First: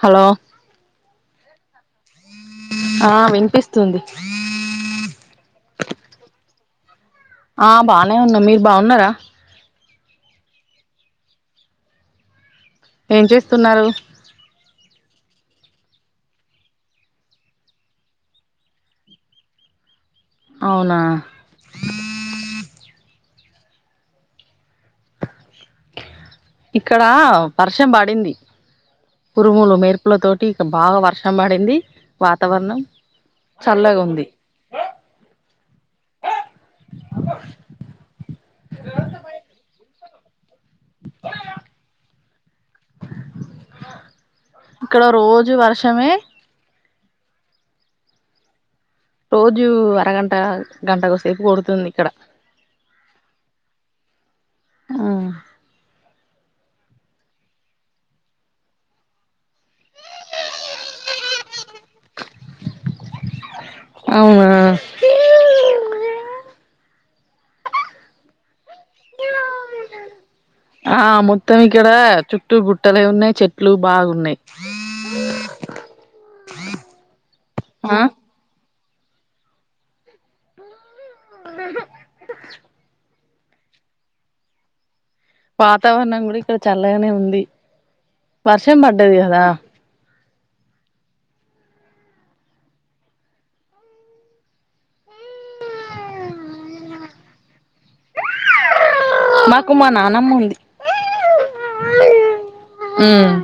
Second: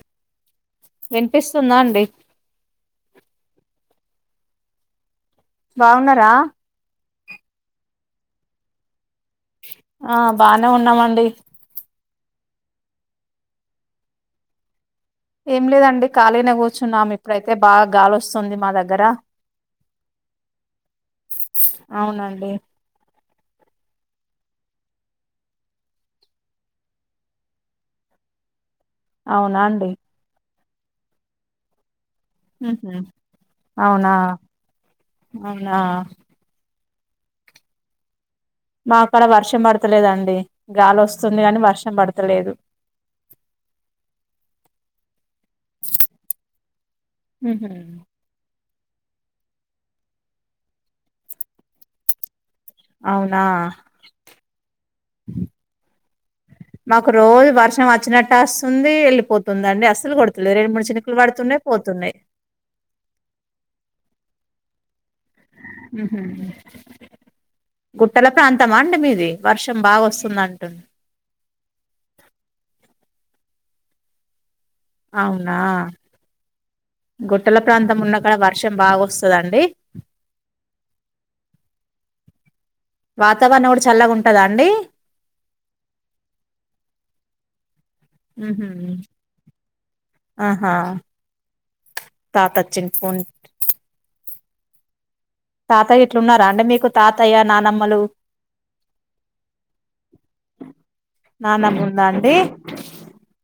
Hello వినిపిస్తుందా అండి ఆ విన్పిస్తుంది బాగున్నరా ఆ బానే ఉన్నా మీరు బా ఉన్నరా ఆ బానే ఉన్నామండి ఏం చేస్తున్నారు ఏం లేదండి ఖాళీనే కూర్చున్నాం ఇప్పుడైతే బాగా గాలోస్తుంది మా దగ్గర అవునా అవునా అండి ఇక్కడా పర్షం బడింది అవునా ఉరుములు అండి మెరుపుల తోటి ఇక బాగా వర్షం బడింది వాతావరణం ఉహు అవునా చల్లగుంది అవునా మా కాడ వర్షం బడు తలేదండి గాలొస్తుంది గాని వర్షం బడుతలేదు ఇక్కడ రోజు వర్షమే ఉహూ రోజూ అరగంట గంట కోసేపు కొడుతుంది ఇక్కడ అవునా అ మాకు రోజు వర్షం అచ్చినట్టే అస్సుంది వెళ్ళిపోతుంది అండి, అస్సలు కొడుతులే రెండు మూడు చినుకులు వడుతున్నయ్ పోతున్. పోతున్నాయ్ అవునా మ్మ్ఉహ్మ్ గుట్టల ప్రాంతమాండి మీది వర్షం బాగా వస్తుంది అంటున్ ఆ మొత్తం ఇక్కడ చుట్టూ గుట్టలే ఉన్నాయ్ చెట్లు బాగున్నాయి అవునా గుట్టల ఆ పాంత్రం ఉన్నకాడ వ ర్షం బాగోస్తాదండి ఊ ఉహ్ ఉహ్ వాతావరణం కూడా చల్లగా ఉంటదాండి వాతావరణం కూడా ఇక్కడ చల్లగానే ఉంది ఉహు వర్షం పడ్డది కదా ఆహా తాత అచ్చిండు ఫోన్ పెట్టు తాతయ్య ఇట్లున్నారాండి మీకు తాతయ్య నానమ్మలు మాకు మా నానమ్మ ఉంది నానమ్మ ఉందా అండి ఉమ్మ్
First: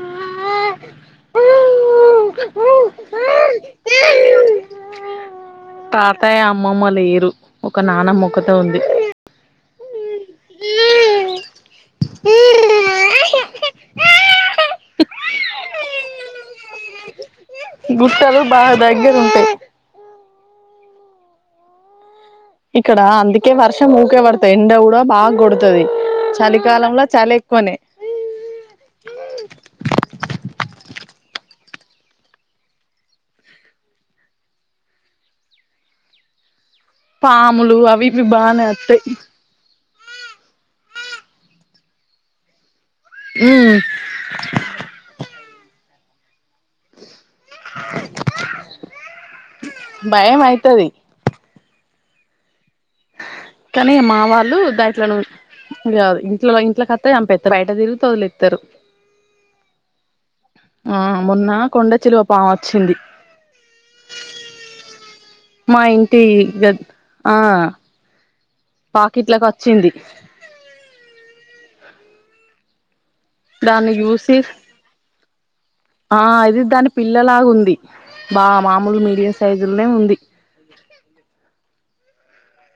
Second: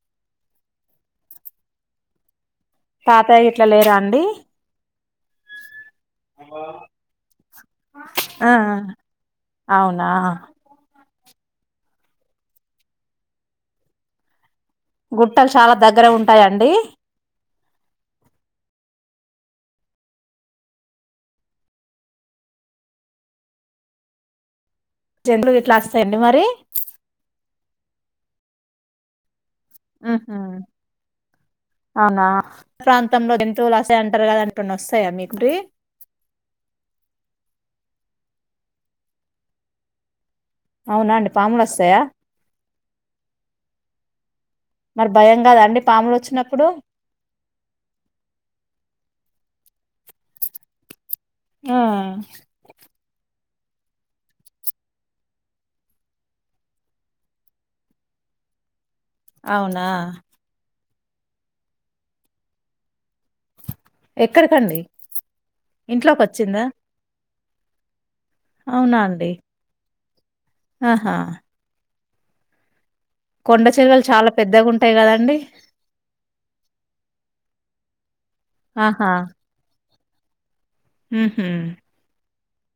తాతయ్య ఇట్లా లేరాండి ర్రర్ తాతయ్య అమ్మమ్మ లేరు ఒక నానమ్మ ఆ ఒక్కతే ఉంది అవునా గుట్టలు చాలా దగ్గర ఉంటాయండి బుట్టలు బాగా దగ్గ ఉంటాయి ఇక్కడ అందుకే వర్షం ఊకే పడతాయి ఎండ కూడా బాగా జంతువులు ఇట్లా కొడతాది వస్తాయండి మరి చలికాలంలో చలి ఎక్కువనే మ్మ్ఉహ్మ్ అవునా ప్రాంతంలో జంతువులు వస్తాయి అంటారు కదా అటున్న వస్తాయా మీకి పాములు అవి ఇవి బానే అత్తయ్ అవునాండి పాములు వస్తాయా ఉహ్మ్ మరి భయం కాదండి పాములు వచ్చినప్పుడు భయం అయితది ఉమ్మ్ కానీ మావాళ్ళు దాట్లను కాదు ఇంట్లో ఇంట్లోకాత్తే చంపేస్తారు బయట తిరిగితే వదిలేత్తారు అవునా ఉమ్మ్ మొన్న కొండ చిలువ పామొచ్చింది ఎక్కడికండి మా ఇంటి ఇంట్లోకొచ్చిందా? దగ్ ఆ అవునా అండి. వాకిట్లకు వచ్చింది ఆహా కొండ దాన్ని చెరువులు చాలా చూసి పెద్దగుంటాయి గదండీ. ఆ ఇది దాని పిల్లలాగా ఉంది బా మామూలు మీడియం సైజులోనే ఉంది మ్మ్ఉహ్మ్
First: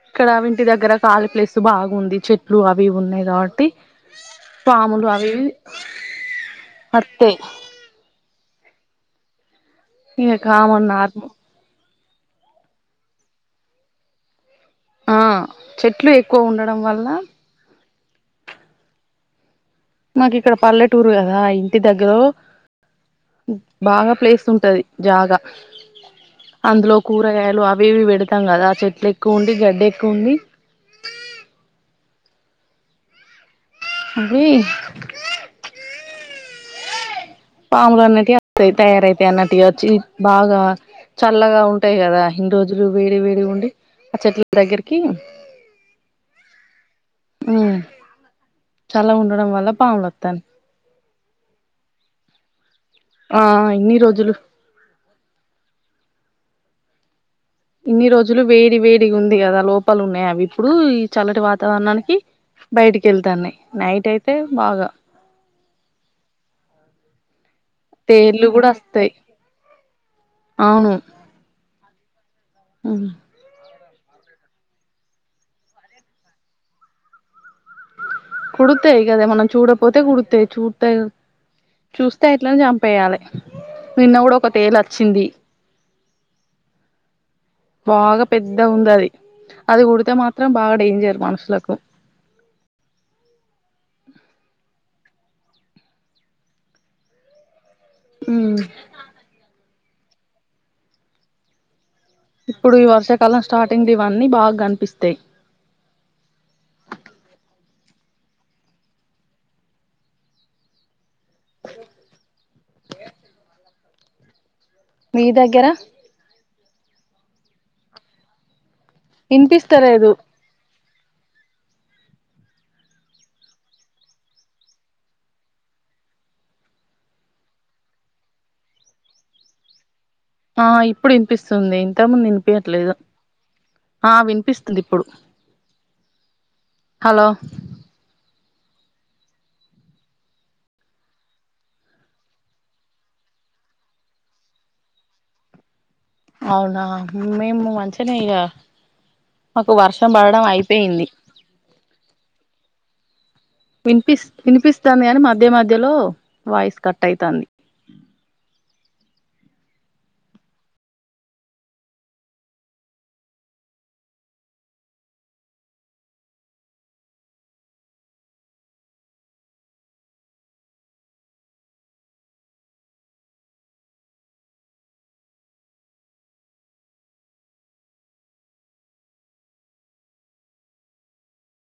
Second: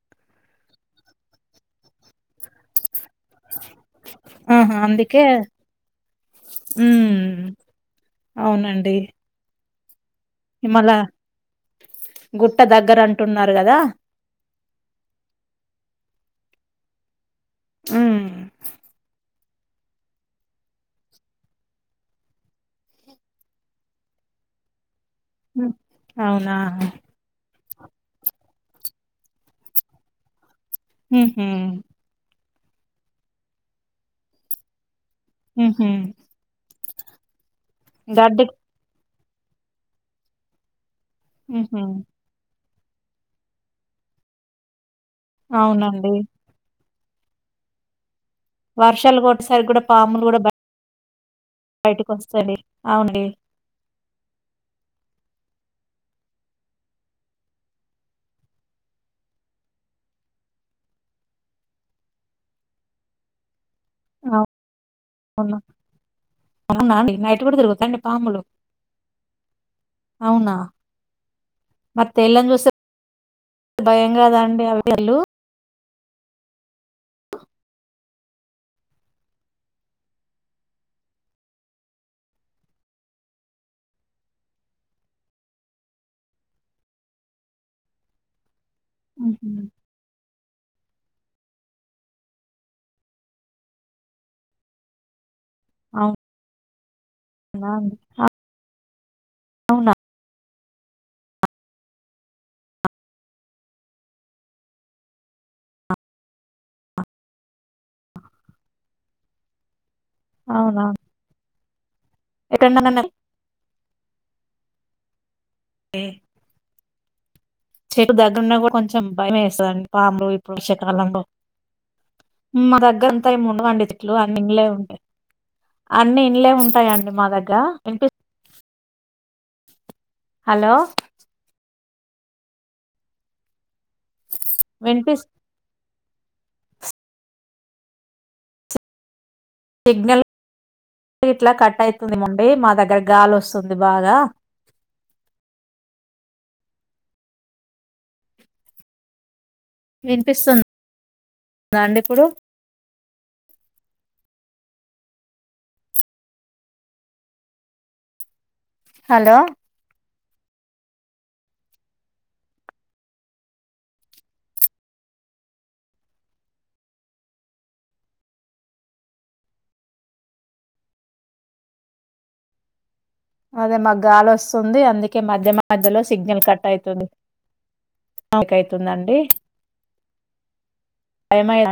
ఇక్కడా వింటి దగ్గర కాలి ప్లేస్ బాగుంది చెట్లు అవి ఇవి ఉన్నాయి కాబట్టి ఆహా! పాములు అందుకే అవి ఇవి హ్మ్. వత్తాయ్ అవునండి ఇగ కామన్ మళ్ళా నార్మల్ గుట్ట దగ్గరంటున్నారు గదా ఆ చెట్లు ఎక్కువ ఉండడం వల్ల ఉమ్మ్ నాకు ఇక్కడ పల్లెటూరు కదా ఇంటి దగ్గరో బాగా ప్లేస్ ఉంటది జాగా హ్మ్. అవునా! అందులో కూరగాయలు అవి వేవి పెడతాం కదా ఆ చెట్లు ఎక్కువ ఉండి గడ్డ ఎక్కువ ఉంది మ్మ్ హు అవి హ్మ్ హు పాములు అన్నటివి తయారైత అన్నటి వచ్చి బాగా చల్లగా హుహు. ఉంటాయి కదా ఇన్ని రోజులు వేడి వేడి ఉండి ఆ చెట్ల దగ్గరికి అవునండి ఉ చాలాగా వర్షాలు ఉండడం గొట్టేసరికి వల్ల పాములోస్తున్నాయి బయటకి వస్తాది ఆ ఎన్ని రోజులు ఇన్ని రోజులు వేడి వేడి ఉంది కదా లోపాలు ఉన్నాయి అవి ఇప్పుడు ఈ చల్లటి వాతావరణానికి బయటికి వెళ్తాన్నాయ్ నైట్ అయితే బాగా అవును. అవునా అండి? నైట్ కూడా [unintelligible] తేళ్లు కూడా వస్తాయి అవునా అవును మరి తెల్లంగోస్తాయ్ భయం గదండి అ [unintelligible] కుడతాయి కదా మనం చూడపోతే కుడుతాయి చూడ్తాయి చూస్తే ఎట్లనే చంపేయాలి నిన్న కూడా ఒక తేలి వచ్చింది బాగా పెద్ద పెద్దగుందది హుహు. అది అది కుడితే మాత్రం బాగా డేంజర్ మనుషులకు అవ్ బాగుంది ఆ అవ్నా ఇప్పుడు ఈ వర్షాకాలం స్టార్టింగు ఇవన్నీ బాగా కనిపిస్తాయి అ అవునా ఓ [inaudible] మీ దగ్గర చెట్ దగ్గరున్నా కూడా కొంచెం భయం వేస్తుందండి వినిపిస్తలేదు పాములు ఇప్పుడు వర్షకాలంలో మా దగ్గరంతా ఏమి ఉండవండి చెట్లు అన్ని ఇండ్లే ఉంటాయి అన్ని ఇండ్లే ఉంటాయండి మా దగ్గ ఇ ఆ ఇప్పుడు వినిపిస్తుంది ఇంత ముందు వినిపయట్లేదు ఆ వినిపిస్తుంది ఇప్పుడు వినిపిస్ హలో సిగ్నల్ ఇట్లా కట్ అయితుంది మండి మా దగ్గర గాలి వస్తుంది బాగా అవునా మేము మంచినే ఇక మాకు వర్షం పడడం వినిపిస్తుందా అయిపోయింది అండి ఇప్పుడు వినిపిస్ వినిపిస్తుంది గాని మధ్య మధ్యలో వాయిస్ కట్ అవుతుంది అ హలో అదే మాకు గాలి వస్తుంది అందుకే మధ్య మధ్యలో సిగ్నల్ కట్ అయితుంది [inaudible] అవుతుందండి [inaudible]